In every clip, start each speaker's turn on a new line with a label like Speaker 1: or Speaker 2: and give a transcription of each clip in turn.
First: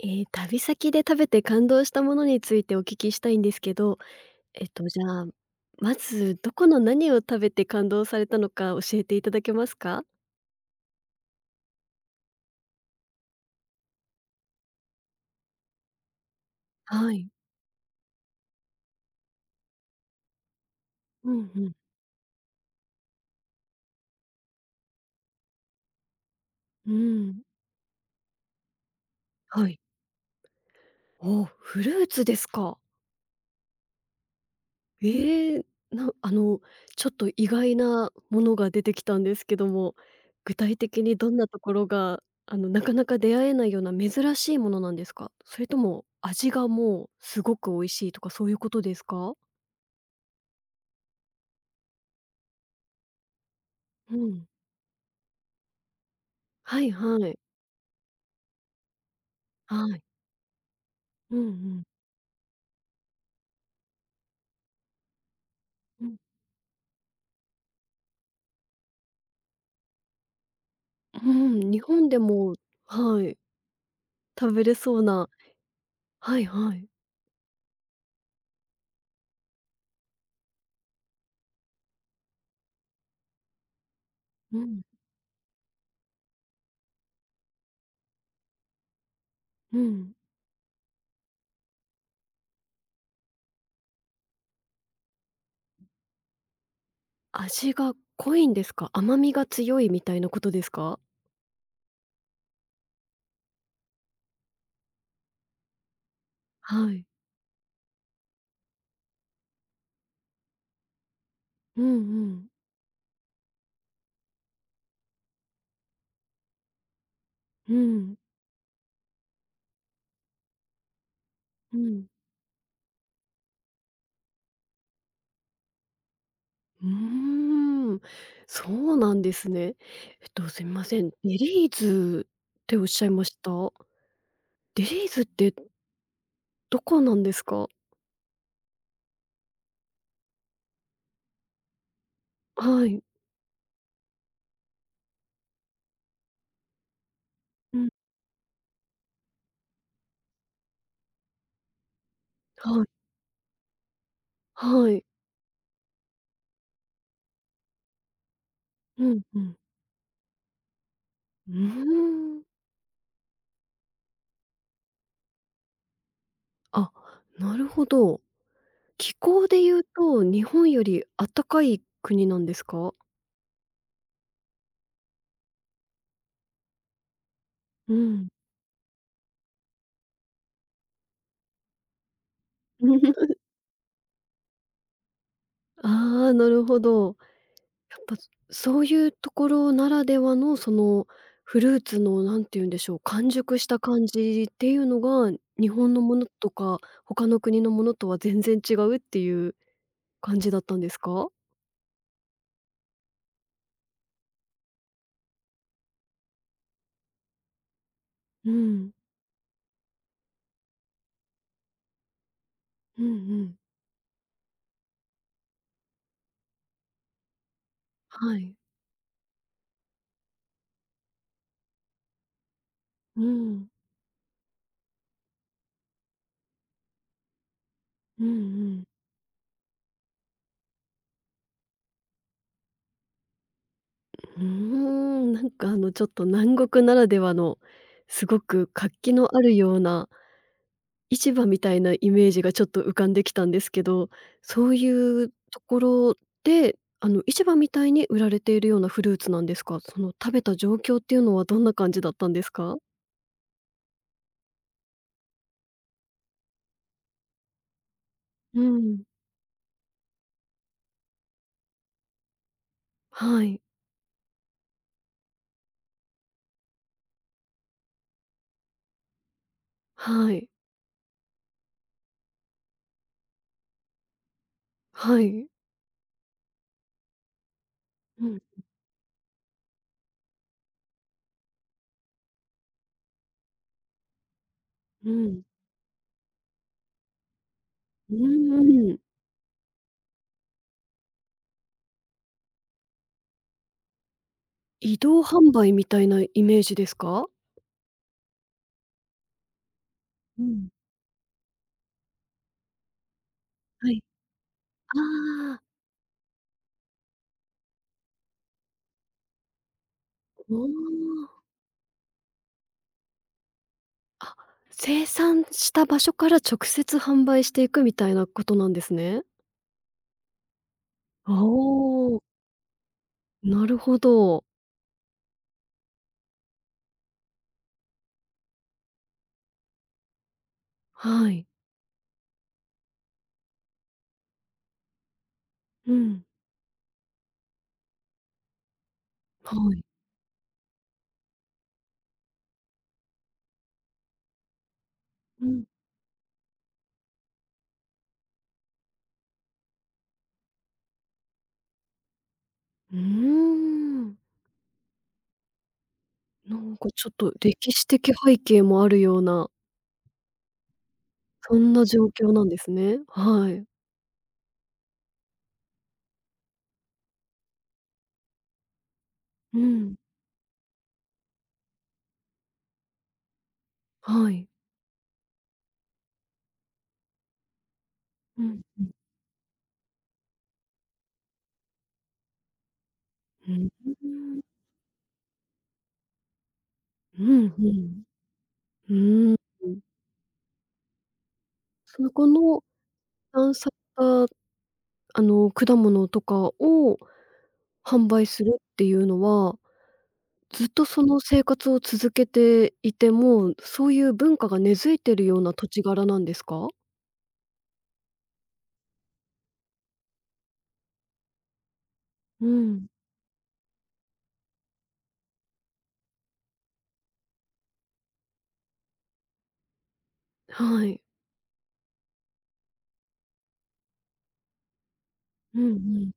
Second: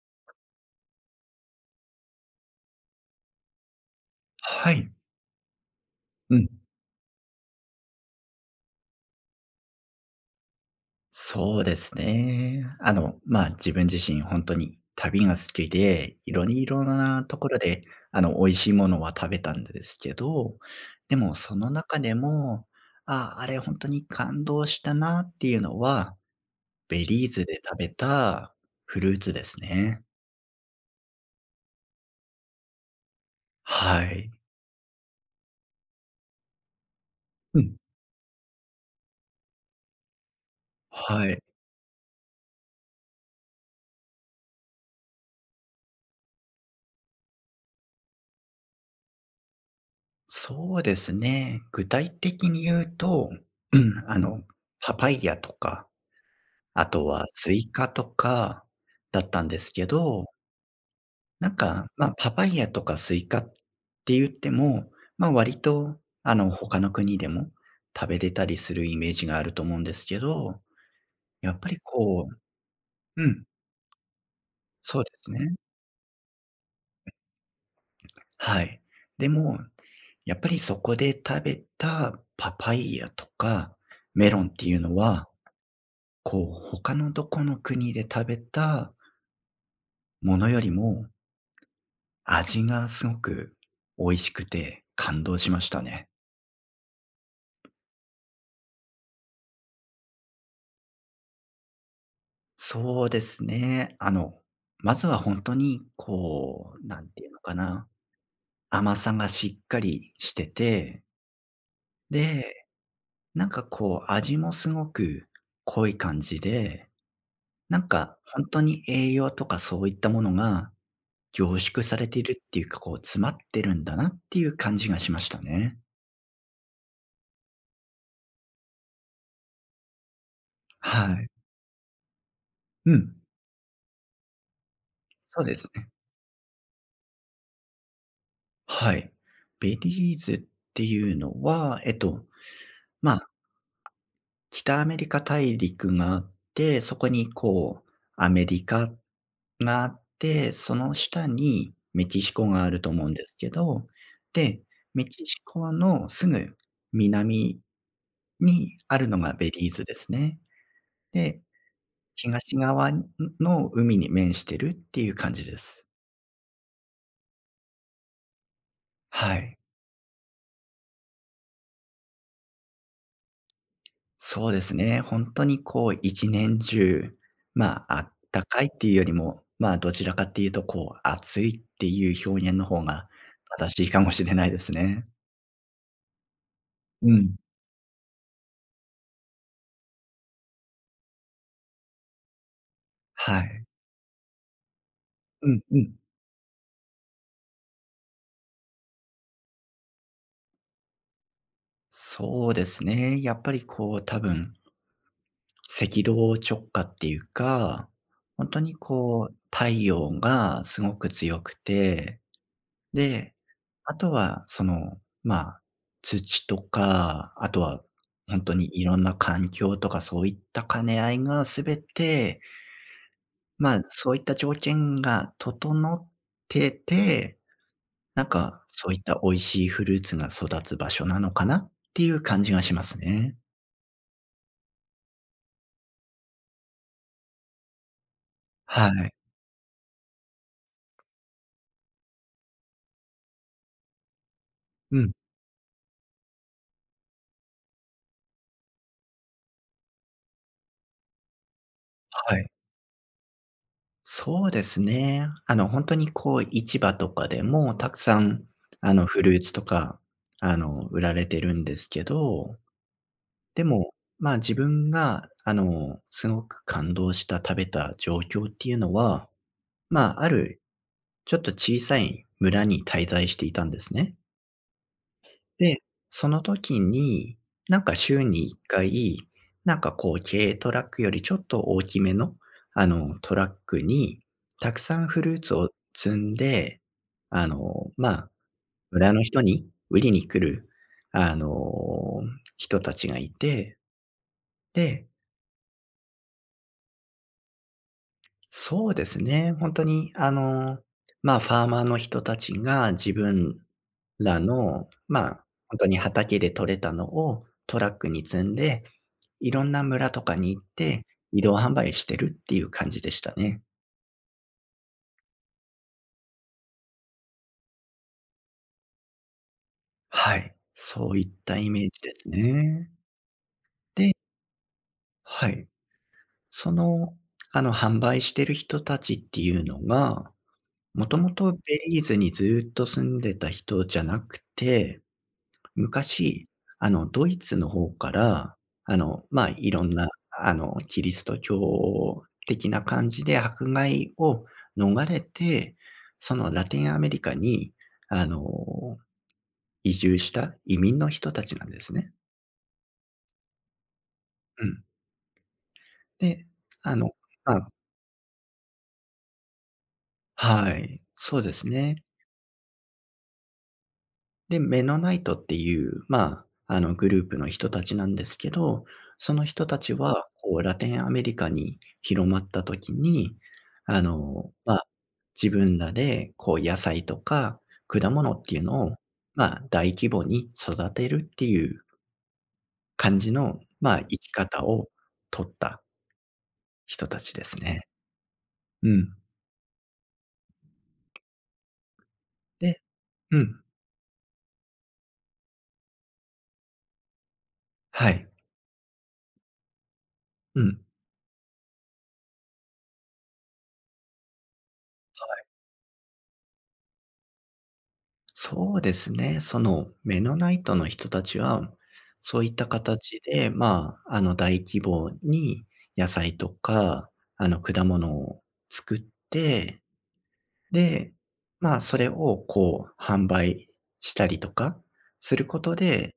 Speaker 1: ええ、旅先で食べて感動したものについてお聞きしたいんですけど、
Speaker 2: はい。
Speaker 1: じゃあ、ま
Speaker 2: う
Speaker 1: ず
Speaker 2: ん。
Speaker 1: どこの何を食べて感動されたのか教えていただけますか？
Speaker 2: そうですね。まあ、自分自身本当に旅が好きで、いろいろ
Speaker 1: は
Speaker 2: な
Speaker 1: い。
Speaker 2: ところで、美味しいものは食べたんですけど、で
Speaker 1: う
Speaker 2: も
Speaker 1: ん
Speaker 2: そ
Speaker 1: う
Speaker 2: の
Speaker 1: ん。
Speaker 2: 中でも、ああ、本当に感動したなっていうのは、
Speaker 1: う
Speaker 2: ベリー
Speaker 1: ん。
Speaker 2: ズで食べたフルーツです
Speaker 1: はい。
Speaker 2: ね。
Speaker 1: おお、フルーツですか。
Speaker 2: はい。
Speaker 1: ええ、なあの、ちょっと意
Speaker 2: う
Speaker 1: 外
Speaker 2: ん。
Speaker 1: なものが出てきたんですけども、具体的に
Speaker 2: は
Speaker 1: どん
Speaker 2: い。
Speaker 1: なところが、なかなか出会えないような珍しいものなんですか？それとも味がもうすごく美味しいとかそういうことですか？
Speaker 2: そうですね。具体的に言うと、うん、
Speaker 1: うん。
Speaker 2: パパイヤとか、
Speaker 1: は
Speaker 2: あ
Speaker 1: い
Speaker 2: とは
Speaker 1: はい。
Speaker 2: スイカとかだったんですけ
Speaker 1: はい。
Speaker 2: ど、
Speaker 1: うん
Speaker 2: な
Speaker 1: う
Speaker 2: ん
Speaker 1: ん。
Speaker 2: か、まあ、パパイヤとかスイカって言っても、まあ、割と、
Speaker 1: うん。
Speaker 2: 他の国でも食べれたりするイメージがあると思うんですけど、
Speaker 1: う
Speaker 2: やっぱ
Speaker 1: ん、
Speaker 2: り
Speaker 1: 日本で
Speaker 2: こう、
Speaker 1: もは
Speaker 2: う
Speaker 1: い、
Speaker 2: ん、
Speaker 1: 食べれそ
Speaker 2: そ
Speaker 1: う
Speaker 2: うで
Speaker 1: な
Speaker 2: すね。
Speaker 1: はいはい。
Speaker 2: はい。でも、やっぱりそこで食べたパパイヤとかメロンっ
Speaker 1: う
Speaker 2: てい
Speaker 1: ん、
Speaker 2: うのは、こう、他のどこの国で食べた
Speaker 1: うん。
Speaker 2: ものよりも味がすごく美味しくて感動しましたね。
Speaker 1: 味が濃いんですか？甘みが強いみたいなことですか？
Speaker 2: そうですね。まずは本当にこう、
Speaker 1: は
Speaker 2: な
Speaker 1: い。
Speaker 2: んていうのかな、甘さがしっかりしてて、
Speaker 1: うんうん。
Speaker 2: で、なんかこう味もすごく濃い感じで、
Speaker 1: う
Speaker 2: なん
Speaker 1: ん。
Speaker 2: か本当に栄養とかそういったものが凝
Speaker 1: う
Speaker 2: 縮さ
Speaker 1: ん。
Speaker 2: れているっていうか、こう詰まってるんだなっていう感じがしましたね。
Speaker 1: うーん、そうなんですね。すみません、
Speaker 2: は
Speaker 1: デ
Speaker 2: い。
Speaker 1: リーズっておっ
Speaker 2: う
Speaker 1: しゃい
Speaker 2: ん、
Speaker 1: ました？デリーズっ
Speaker 2: そう
Speaker 1: て
Speaker 2: ですね。
Speaker 1: どこなんですか？
Speaker 2: はい。ベリーズっていうのは、
Speaker 1: はい。
Speaker 2: まあ、北アメリカ大陸があって、そこに
Speaker 1: う
Speaker 2: こ
Speaker 1: ん。
Speaker 2: う、アメリカがあって、その下にメキシコがある
Speaker 1: はい。
Speaker 2: と思うんですけど、で、
Speaker 1: はい。
Speaker 2: メキシコのすぐ南にあ
Speaker 1: う
Speaker 2: るの
Speaker 1: ん
Speaker 2: が
Speaker 1: う
Speaker 2: ベ
Speaker 1: ん。
Speaker 2: リーズですね。で、
Speaker 1: うーん。
Speaker 2: 東側の海に面してるっていう感じです。
Speaker 1: あ、なるほど。気
Speaker 2: は
Speaker 1: 候
Speaker 2: い。
Speaker 1: で言うと、日本よりあったかい国なんですか？
Speaker 2: そうですね。本当にこう一年中、ま
Speaker 1: う
Speaker 2: あ、あっ
Speaker 1: ん。
Speaker 2: たかいっていうよりも、まあ、どちらかっていうとこう暑いっていう表現の方が 正しいかもしれないですね。
Speaker 1: ああ、なるほ
Speaker 2: う
Speaker 1: ど。
Speaker 2: ん。
Speaker 1: やっぱ、そういうところならではの、フルーツのなんて言うんでしょう、完
Speaker 2: は
Speaker 1: 熟
Speaker 2: い。
Speaker 1: した感じっていうのが、
Speaker 2: うん
Speaker 1: 日
Speaker 2: う
Speaker 1: 本
Speaker 2: ん。
Speaker 1: のものとか、他の国のものとは全然違うっていう感じだったんですか？
Speaker 2: そうですね。やっぱりこう多分、赤道直下っていうか、本
Speaker 1: う
Speaker 2: 当に
Speaker 1: ん。
Speaker 2: こう太陽がすごく強くて、
Speaker 1: うんう
Speaker 2: で、
Speaker 1: ん。
Speaker 2: あとはその、まあ、土とか、あとは
Speaker 1: は
Speaker 2: 本当
Speaker 1: い。
Speaker 2: にいろんな環境とかそういった兼ね合いがすべて、
Speaker 1: うん。
Speaker 2: まあ、そういった条件が整ってて、
Speaker 1: う
Speaker 2: なん
Speaker 1: んう
Speaker 2: か
Speaker 1: ん。
Speaker 2: そういった美味しいフルーツが育つ場所なのかなっていう感じがしますね。
Speaker 1: うーん、なんかちょっと南国ならではの、すごく
Speaker 2: は
Speaker 1: 活気
Speaker 2: い。
Speaker 1: のあるような市場みたいなイメージがちょっと浮かんできたんですけど、そうい
Speaker 2: うん、
Speaker 1: うところで、あの市場みたいに売られているようなフルーツなんですか？その食べた状況っていうのはどんな感じだったん
Speaker 2: は
Speaker 1: で
Speaker 2: い。
Speaker 1: すか？
Speaker 2: そうですね。本当にこう市場とかでもたくさん、
Speaker 1: うん。
Speaker 2: フルーツとか、売られてるんですけど、
Speaker 1: はい、
Speaker 2: でも、まあ、自分が、すごく感動した食べた状況っていうのは、まあ、あ
Speaker 1: はい、
Speaker 2: るちょっと小さい村に滞在していたんですね。
Speaker 1: はい。
Speaker 2: で、その時に、なんか週
Speaker 1: うん、
Speaker 2: に1回、なんかこう軽トラックよりちょっと大きめの、トラックにたくさん
Speaker 1: う
Speaker 2: フルー
Speaker 1: ん。
Speaker 2: ツを積んで、ま
Speaker 1: う
Speaker 2: あ、
Speaker 1: ーん。
Speaker 2: 村の人に売りに来る、あの、人たちがいて、
Speaker 1: 移
Speaker 2: で、
Speaker 1: 動販売みたいなイメージですか？
Speaker 2: そうですね。本当に、
Speaker 1: うん。
Speaker 2: まあ、ファーマーの人たちが自分
Speaker 1: はい。
Speaker 2: らの、ま、あ
Speaker 1: ああ、
Speaker 2: 本当に畑で採れたのをトラックに積んで、いろんな村とかに
Speaker 1: お
Speaker 2: 行って
Speaker 1: お。
Speaker 2: 移動販売してるっていう感じでしたね。
Speaker 1: あ、生産した場所から直接販売していくみたいなことなんですね。
Speaker 2: はい。そういっ
Speaker 1: お
Speaker 2: たイメージで
Speaker 1: お、
Speaker 2: すね。
Speaker 1: なるほ
Speaker 2: で、
Speaker 1: ど。
Speaker 2: はい。その、販売してる人たちっていうのが、もと
Speaker 1: は
Speaker 2: も
Speaker 1: い。
Speaker 2: とベリーズにずっと住んでた人じゃなくて
Speaker 1: うん。
Speaker 2: 昔、ドイツの方から、まあ、
Speaker 1: は
Speaker 2: い
Speaker 1: い。
Speaker 2: ろんな、キリスト教的な感じで迫害を逃れ
Speaker 1: うん。
Speaker 2: て、そのラテンアメリカに、あの、移住した移民の人たちなんですね。
Speaker 1: うーん。
Speaker 2: うん。で、
Speaker 1: なんか
Speaker 2: あ
Speaker 1: ちょ
Speaker 2: の、
Speaker 1: っと
Speaker 2: まあ
Speaker 1: 歴史的背景もあるような、
Speaker 2: はい、そうで
Speaker 1: そ
Speaker 2: す
Speaker 1: んな
Speaker 2: ね。
Speaker 1: 状況なんですね。はい。
Speaker 2: で、メノナイトっていう、まあ、グループの人たちなんですけど、その
Speaker 1: う
Speaker 2: 人た
Speaker 1: ん。
Speaker 2: ちは、こう、ラテンアメリカに広まった時に、
Speaker 1: はい。
Speaker 2: まあ、自分らで、こう、野菜とか果物
Speaker 1: う
Speaker 2: ってい
Speaker 1: ん、
Speaker 2: う
Speaker 1: う
Speaker 2: の
Speaker 1: ん。
Speaker 2: を、まあ、大規模に育てるっていう感じ
Speaker 1: う
Speaker 2: の、
Speaker 1: ー
Speaker 2: まあ、生き
Speaker 1: ん。
Speaker 2: 方を取った人た
Speaker 1: う
Speaker 2: ちで
Speaker 1: ん
Speaker 2: す
Speaker 1: う
Speaker 2: ね。
Speaker 1: ん。
Speaker 2: う
Speaker 1: う
Speaker 2: ん。
Speaker 1: ーん。そのこの
Speaker 2: で、う
Speaker 1: 探
Speaker 2: ん。
Speaker 1: 索した、果物とかを販
Speaker 2: は
Speaker 1: 売
Speaker 2: い。
Speaker 1: するっていうのは
Speaker 2: う
Speaker 1: ずっと
Speaker 2: ん。
Speaker 1: その生活を続けていて、もそういう文化が根付いてるような土地柄なんですか？
Speaker 2: そうですね。そのメノナイトの人たちは、そう
Speaker 1: う
Speaker 2: いった
Speaker 1: ん。
Speaker 2: 形で、まあ、大規模に野菜とか、果物を作って、
Speaker 1: はい。
Speaker 2: で、まあ、それをこう、販売したりとかするこ
Speaker 1: うん
Speaker 2: と
Speaker 1: うん。
Speaker 2: で、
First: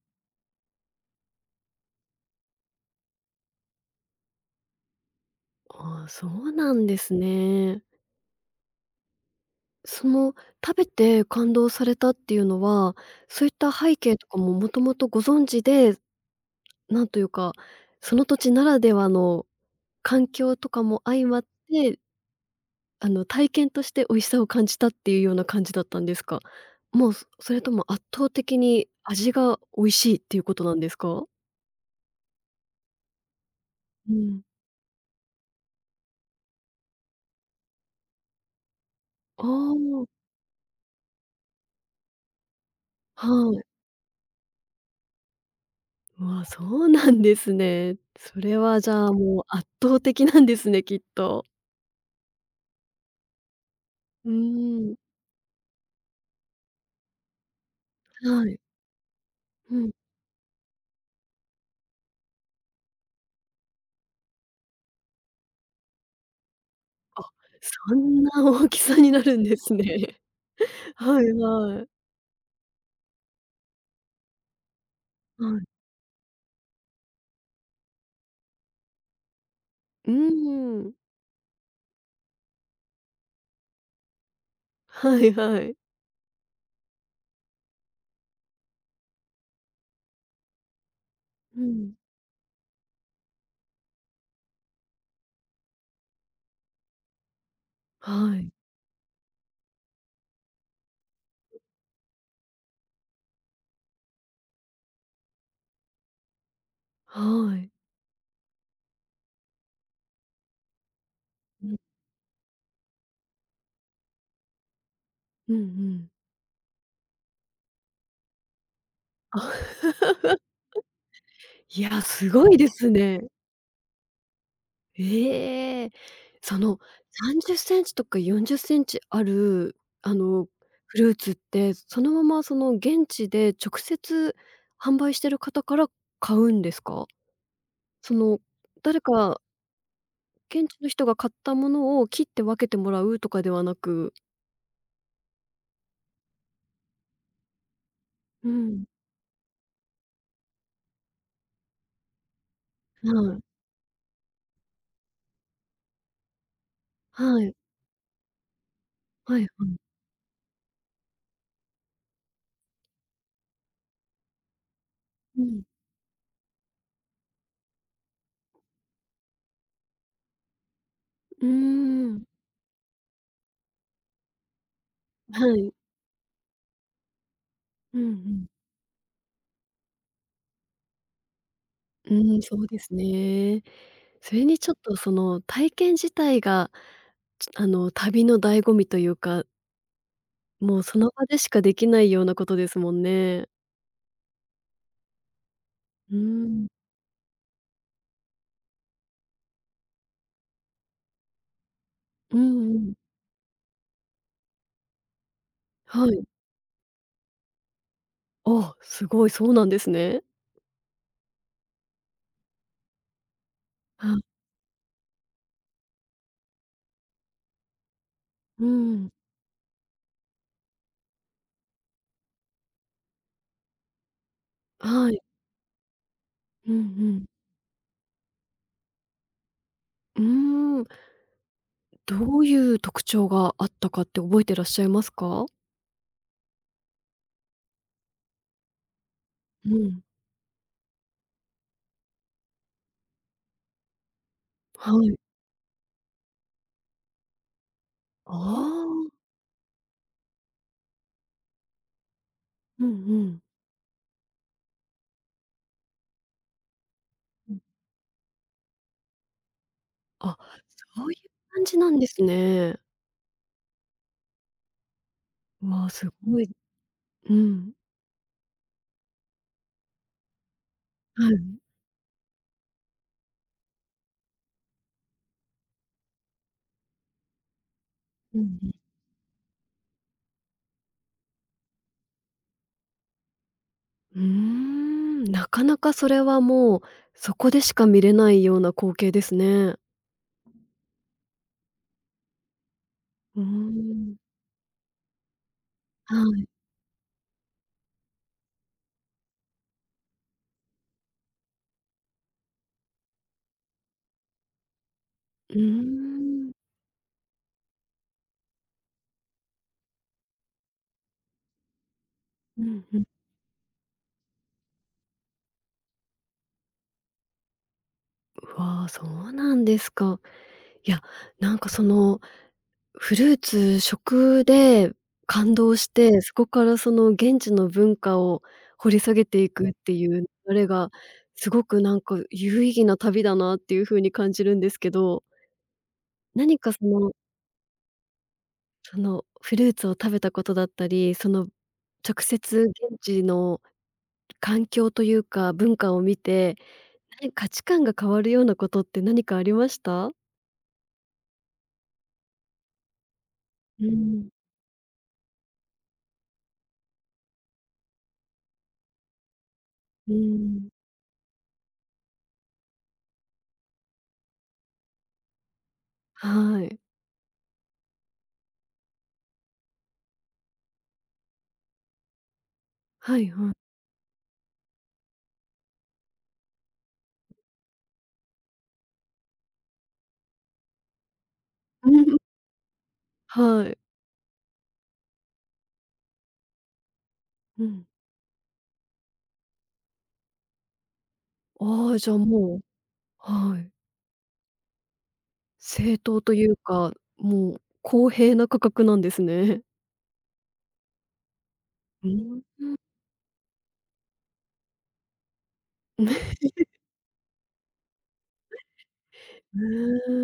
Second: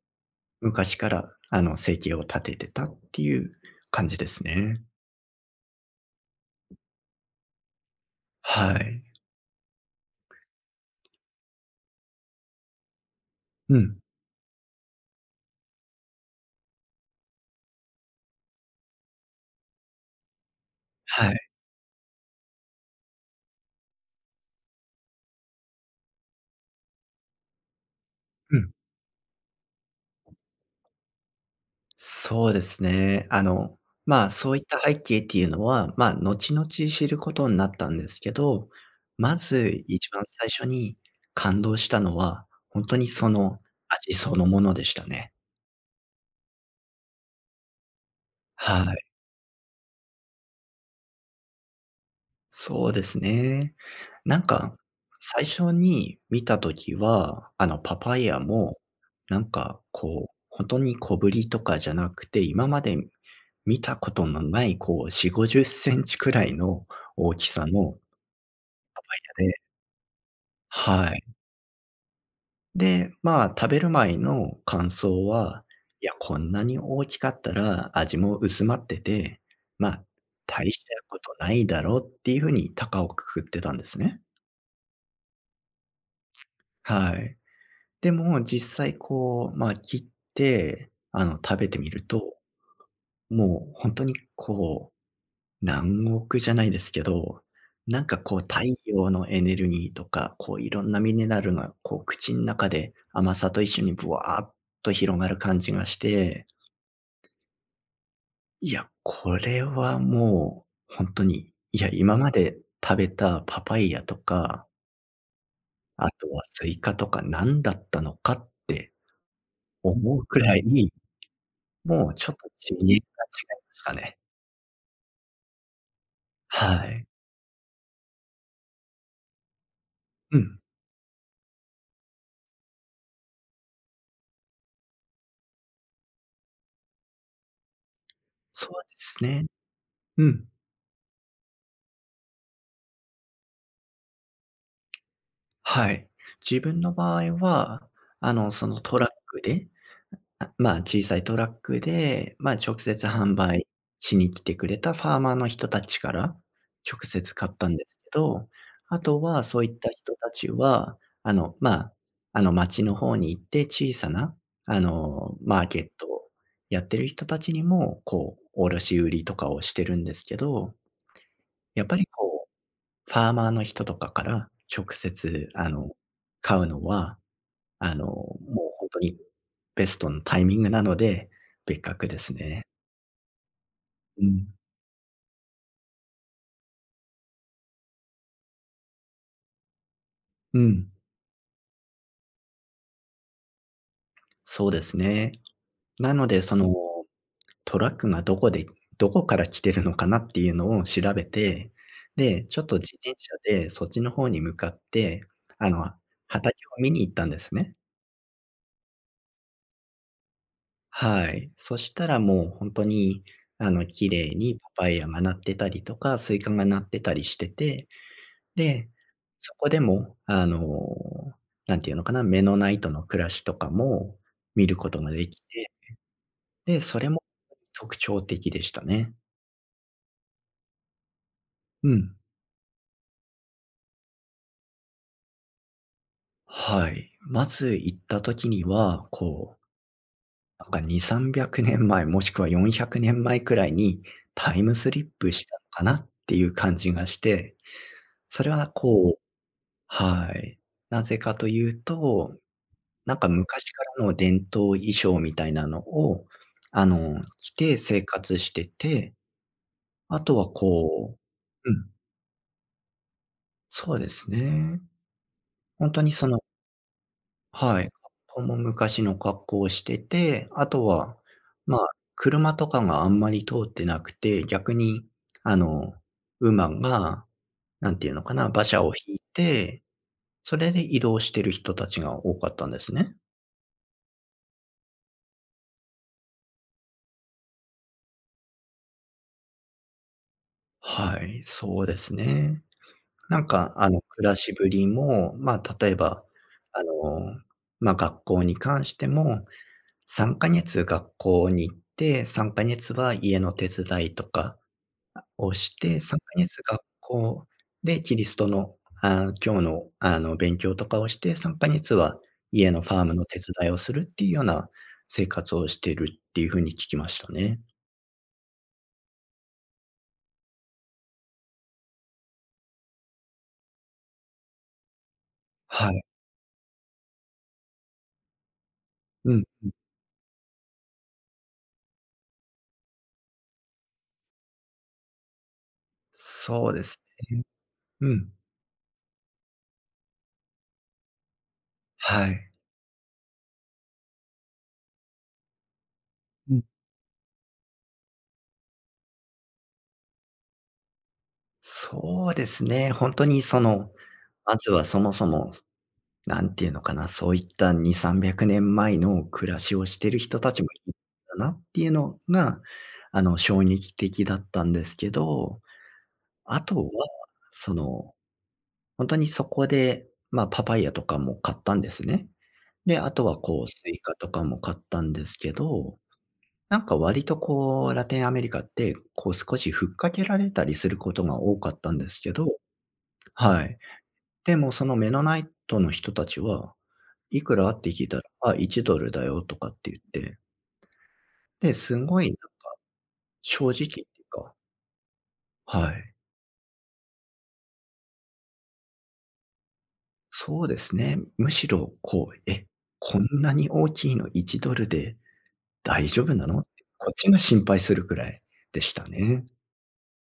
Speaker 2: 昔から、生計を立ててたっていう感じですね。
Speaker 1: ああ、そうなんですね。
Speaker 2: はい。
Speaker 1: その食べて感動されたっていうのは、そういった
Speaker 2: う
Speaker 1: 背
Speaker 2: ん。
Speaker 1: 景とかももともとご存知で、なんというか、その土地ならではの環境とかも相
Speaker 2: はい。
Speaker 1: まって体験として美味しさを感じたっていうような感じだったんですか？もう、そそれとも圧倒的
Speaker 2: うん。
Speaker 1: に味が美味しいっていうことなんですか？
Speaker 2: そうですね。
Speaker 1: う
Speaker 2: まあ、
Speaker 1: ん。
Speaker 2: そういった背景っていうのは、まあ、後々知ることになったんですけど、ま
Speaker 1: あ
Speaker 2: ず一
Speaker 1: あ、
Speaker 2: 番最初に感動したのは、本当に
Speaker 1: は
Speaker 2: その
Speaker 1: い。
Speaker 2: 味そのものでしたね。
Speaker 1: うわ、そうなんですね。それは
Speaker 2: は
Speaker 1: じ
Speaker 2: い。
Speaker 1: ゃあ、もう圧倒的なんですね、きっと。
Speaker 2: そうですね。
Speaker 1: う
Speaker 2: なんか、
Speaker 1: ーん、
Speaker 2: 最初に見た時は、パパイヤ
Speaker 1: はい。
Speaker 2: も、なん
Speaker 1: う
Speaker 2: か
Speaker 1: ん。
Speaker 2: こう、本当に小ぶりとかじゃなくて、今まで見たことのない、こう、4、50センチくらいの
Speaker 1: あ、
Speaker 2: 大きさ
Speaker 1: そ
Speaker 2: の。
Speaker 1: んな大きさになるんですね。
Speaker 2: は
Speaker 1: は
Speaker 2: い。
Speaker 1: いはい。
Speaker 2: で、まあ、食べる前の感想
Speaker 1: はい。
Speaker 2: は、いや、こんなに大きかったら味も薄まってて、まあ、
Speaker 1: うー
Speaker 2: 大し
Speaker 1: ん。
Speaker 2: たことないだろうっていうふうに高をくくってたんですね。
Speaker 1: はいはい。
Speaker 2: はい。でも実際こう、まあ、切って、食
Speaker 1: う
Speaker 2: べてみ
Speaker 1: ん。
Speaker 2: ると、もう本当にこう何億じゃないですけど、なんか
Speaker 1: は
Speaker 2: こう
Speaker 1: い。
Speaker 2: 太陽のエネルギーとか、こういろんなミネラルがこう口ん中で甘さと一緒にブワーっと広がる感じがして、
Speaker 1: はい。
Speaker 2: いや、これはもう本当に、
Speaker 1: うん。
Speaker 2: いや、今まで食べたパパイヤとか、
Speaker 1: うんう
Speaker 2: あ
Speaker 1: ん。
Speaker 2: とはスイカとか何だったのかって
Speaker 1: あ。
Speaker 2: 思うくらいに、
Speaker 1: いや、
Speaker 2: もう
Speaker 1: す
Speaker 2: ちょっ
Speaker 1: ご
Speaker 2: と
Speaker 1: いで
Speaker 2: 次元
Speaker 1: す
Speaker 2: が違
Speaker 1: ね。
Speaker 2: いましたね。
Speaker 1: ええ。その
Speaker 2: はい。
Speaker 1: 30センチとか40センチある、
Speaker 2: うん。
Speaker 1: フルーツって、そのままその現地で直接販売してる方から買うんですか？その、
Speaker 2: そうで
Speaker 1: 誰
Speaker 2: す
Speaker 1: か
Speaker 2: ね。うん。
Speaker 1: 現地の人が買ったものを切って分けてもらうとかではなく
Speaker 2: はい。自分の場合は、
Speaker 1: う
Speaker 2: その
Speaker 1: ん、
Speaker 2: トラックで、あ、まあ、小さいトラックで、まあ、直接
Speaker 1: は
Speaker 2: 販
Speaker 1: い。
Speaker 2: 売しに来てくれたファーマーの人たちから直接
Speaker 1: は
Speaker 2: 買っ
Speaker 1: い。
Speaker 2: たんですけど、あと
Speaker 1: はい
Speaker 2: はそ
Speaker 1: は
Speaker 2: ういった
Speaker 1: い。
Speaker 2: 人たちは、まあ、町の方に行って小さな、
Speaker 1: うん。
Speaker 2: マーケットをやってる人たちにも、こう、卸売りとかをしてるんですけど、
Speaker 1: うー
Speaker 2: やっぱり
Speaker 1: ん。
Speaker 2: こうファーマーの人とかから直
Speaker 1: は
Speaker 2: 接、
Speaker 1: い。
Speaker 2: 買うのは、
Speaker 1: うんう
Speaker 2: も
Speaker 1: ん。
Speaker 2: うほんとにベストのタイミングなので、別格
Speaker 1: う
Speaker 2: です
Speaker 1: ーん、そ
Speaker 2: ね。
Speaker 1: うですね。
Speaker 2: う
Speaker 1: それ
Speaker 2: ん。
Speaker 1: にちょっとその体験自体が、ちあの、旅の醍醐味というか、
Speaker 2: う
Speaker 1: もう
Speaker 2: ん。
Speaker 1: その場でしかできないようなことですもんね。
Speaker 2: そうですね。な
Speaker 1: うー
Speaker 2: ので、その、
Speaker 1: ん。
Speaker 2: トラックがどこでどこから来てるのかなっていうのを調べて、
Speaker 1: う
Speaker 2: で、ちょ
Speaker 1: ん
Speaker 2: っと
Speaker 1: うん。
Speaker 2: 自転車でそっちの方に向かって、あの、
Speaker 1: はい。
Speaker 2: 畑を見に行ったんですね。
Speaker 1: あ、すごい、そうなんですね。
Speaker 2: はい。そしたらもう本当に、綺
Speaker 1: あ、
Speaker 2: 麗にパパイヤがなってたりとか、スイカがなってたりしてて、
Speaker 1: う
Speaker 2: で、
Speaker 1: ん。
Speaker 2: そこでも、なんていうのかな、メノナイトの暮らしとかも見ること
Speaker 1: は
Speaker 2: が
Speaker 1: い。
Speaker 2: できて、
Speaker 1: うんう
Speaker 2: で、それも
Speaker 1: ん。
Speaker 2: 特徴的でしたね。
Speaker 1: うーん。
Speaker 2: うん。
Speaker 1: どういう特徴があったかって覚えてらっしゃいますか？
Speaker 2: はい。まず行った時には、こう、
Speaker 1: うん。
Speaker 2: なんか2、300年前、もしくは400年前くねんまえくらいにタイム
Speaker 1: は
Speaker 2: スリッ
Speaker 1: い。
Speaker 2: プしたのかなっていう感じがして、
Speaker 1: あ
Speaker 2: それはこ
Speaker 1: あ。
Speaker 2: う、はい。なぜかというと、
Speaker 1: うん
Speaker 2: な
Speaker 1: う
Speaker 2: んか
Speaker 1: ん。
Speaker 2: 昔からの伝統衣装みたいなのを、着
Speaker 1: うん。
Speaker 2: て生活してて、あと
Speaker 1: あ、
Speaker 2: は
Speaker 1: そうい
Speaker 2: こう、
Speaker 1: う感
Speaker 2: う
Speaker 1: じな
Speaker 2: ん、
Speaker 1: んですね。
Speaker 2: そうですね。
Speaker 1: わ
Speaker 2: ほ
Speaker 1: あ、
Speaker 2: んと
Speaker 1: す
Speaker 2: にそ
Speaker 1: ご
Speaker 2: の、
Speaker 1: い。うん。
Speaker 2: はい、格好も昔の格好をしてて、あとは、
Speaker 1: はい。うん
Speaker 2: まあ、車とかがあんまり通ってなくて、逆に、あの、馬が、なんていうのか
Speaker 1: う
Speaker 2: な、馬
Speaker 1: ん。
Speaker 2: 車を引いて、それで移動してる人たちが多かったんですね。
Speaker 1: うーん、なかなかそれはもう、そこでしか見れないような光景ですね。
Speaker 2: はい、そうですね。な
Speaker 1: うー
Speaker 2: んか、
Speaker 1: ん。
Speaker 2: 暮らしぶりも、まあ、例え
Speaker 1: は
Speaker 2: ば、
Speaker 1: い。
Speaker 2: あの、まあ、学校に関しても、3か月学校に行って、3か月は家の手伝いとか
Speaker 1: う
Speaker 2: を
Speaker 1: ー
Speaker 2: して、3か
Speaker 1: ん。
Speaker 2: 月学校でキリストの、あ、教の、勉強とかをして、3か月は
Speaker 1: う
Speaker 2: 家の
Speaker 1: ん
Speaker 2: フ
Speaker 1: う
Speaker 2: ァ
Speaker 1: ん。
Speaker 2: ームの手伝いをするっていうような生活をしてるっていう風に聞きましたね。
Speaker 1: うわ、そうなんですか。いや、なんかその、フルーツ、食で感動し
Speaker 2: はい。
Speaker 1: て、そこからその現地の文化を掘り下げ
Speaker 2: う
Speaker 1: て
Speaker 2: ん。
Speaker 1: いくっていう流れが、すごくなんか有意義な旅だなっていう風に感じるんですけど、何
Speaker 2: そ
Speaker 1: か
Speaker 2: う
Speaker 1: そ
Speaker 2: です
Speaker 1: の
Speaker 2: ね。うん。
Speaker 1: そのフルーツを食べたことだったり、その直
Speaker 2: はい。
Speaker 1: 接現地の環境というか、文化を見
Speaker 2: う
Speaker 1: て、
Speaker 2: ん。
Speaker 1: 何価値観が変わるようなことって何かありました？
Speaker 2: そうですね、本当にそ
Speaker 1: う
Speaker 2: の、
Speaker 1: ん、
Speaker 2: まずはそもそも、なんていうのかな、そういった2、300年前の暮らしをして
Speaker 1: う
Speaker 2: る人たち
Speaker 1: ん。
Speaker 2: もいたなっていうのが、衝撃的だったんですけど、あ
Speaker 1: は
Speaker 2: と
Speaker 1: い。
Speaker 2: は、その、本当にそこで、まあ、パパイヤとかも買ったんですね。で、あ
Speaker 1: は
Speaker 2: と
Speaker 1: い
Speaker 2: は
Speaker 1: はい。
Speaker 2: こうスイカとかも買ったんですけど、なんか割とこうラテンアメリカって、こう少しふっかけられたりすることが多かっ
Speaker 1: う
Speaker 2: たんで
Speaker 1: ん
Speaker 2: す けど、は
Speaker 1: はい。
Speaker 2: い。でも、そのメノナイトの人たちは、いく
Speaker 1: う
Speaker 2: らっ
Speaker 1: ん。
Speaker 2: て聞いたら、あ、いちドルだよとかって言って、で、
Speaker 1: あ
Speaker 2: す
Speaker 1: あ、じゃあ
Speaker 2: ごい
Speaker 1: もうは
Speaker 2: 正
Speaker 1: い。
Speaker 2: 直っていうか、は
Speaker 1: 正
Speaker 2: い。
Speaker 1: 当というか、もう公平な価格なんですね。
Speaker 2: そうですね。むしろ
Speaker 1: う
Speaker 2: こ
Speaker 1: ん。
Speaker 2: う、え、こんなに大きいの $1 で 大丈
Speaker 1: ね。
Speaker 2: 夫なのって、こっちが心配するくらいでしたね。
Speaker 1: ん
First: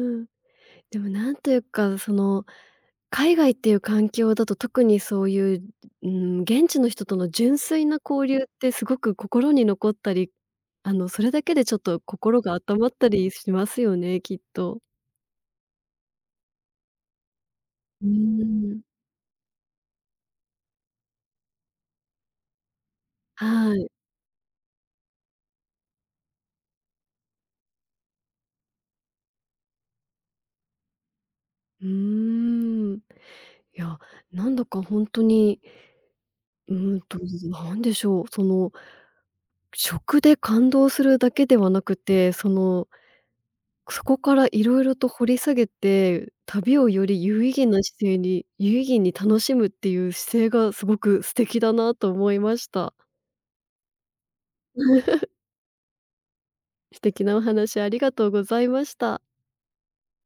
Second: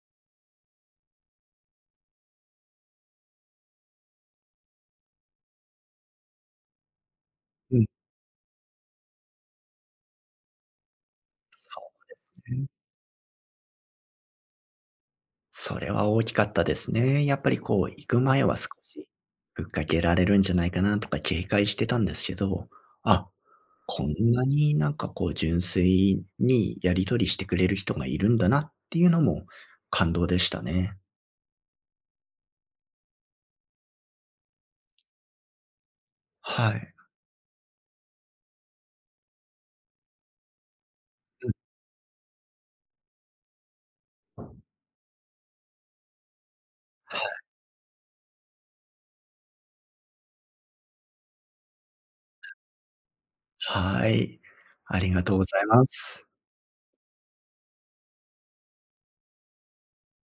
Speaker 1: でもなんというか、その、海外っていう環境だと特にそういう、うん、現地の人との純粋な交流ってすごく心に残ったり、それだけでちょっと心が
Speaker 2: うん。
Speaker 1: 温まったりしますよね、きっと。
Speaker 2: それは大きかったですね。やっぱりこう
Speaker 1: う
Speaker 2: 行
Speaker 1: ー
Speaker 2: く前は少
Speaker 1: ん。
Speaker 2: し、ぶっかけられるんじゃないかなとか警戒してたんですけど、あ、
Speaker 1: はい。
Speaker 2: こんなになんかこう純粋にやり取りしてくれる人がいるんだなっていうのも感動でしたね。
Speaker 1: うーん。いや、なんだか本当に、
Speaker 2: は
Speaker 1: う
Speaker 2: い。
Speaker 1: ーんと、なんでしょう、その、食で感動するだけ
Speaker 2: う
Speaker 1: で
Speaker 2: ん。
Speaker 1: はなくて、そこからいろいろと掘り下げて、旅をより有
Speaker 2: は、
Speaker 1: 意義な姿勢に有意義に楽しむっていう姿勢がすごく素敵だなと思いました。
Speaker 2: はい。ありが とうございます。
Speaker 1: 素敵なお話ありがとうございました。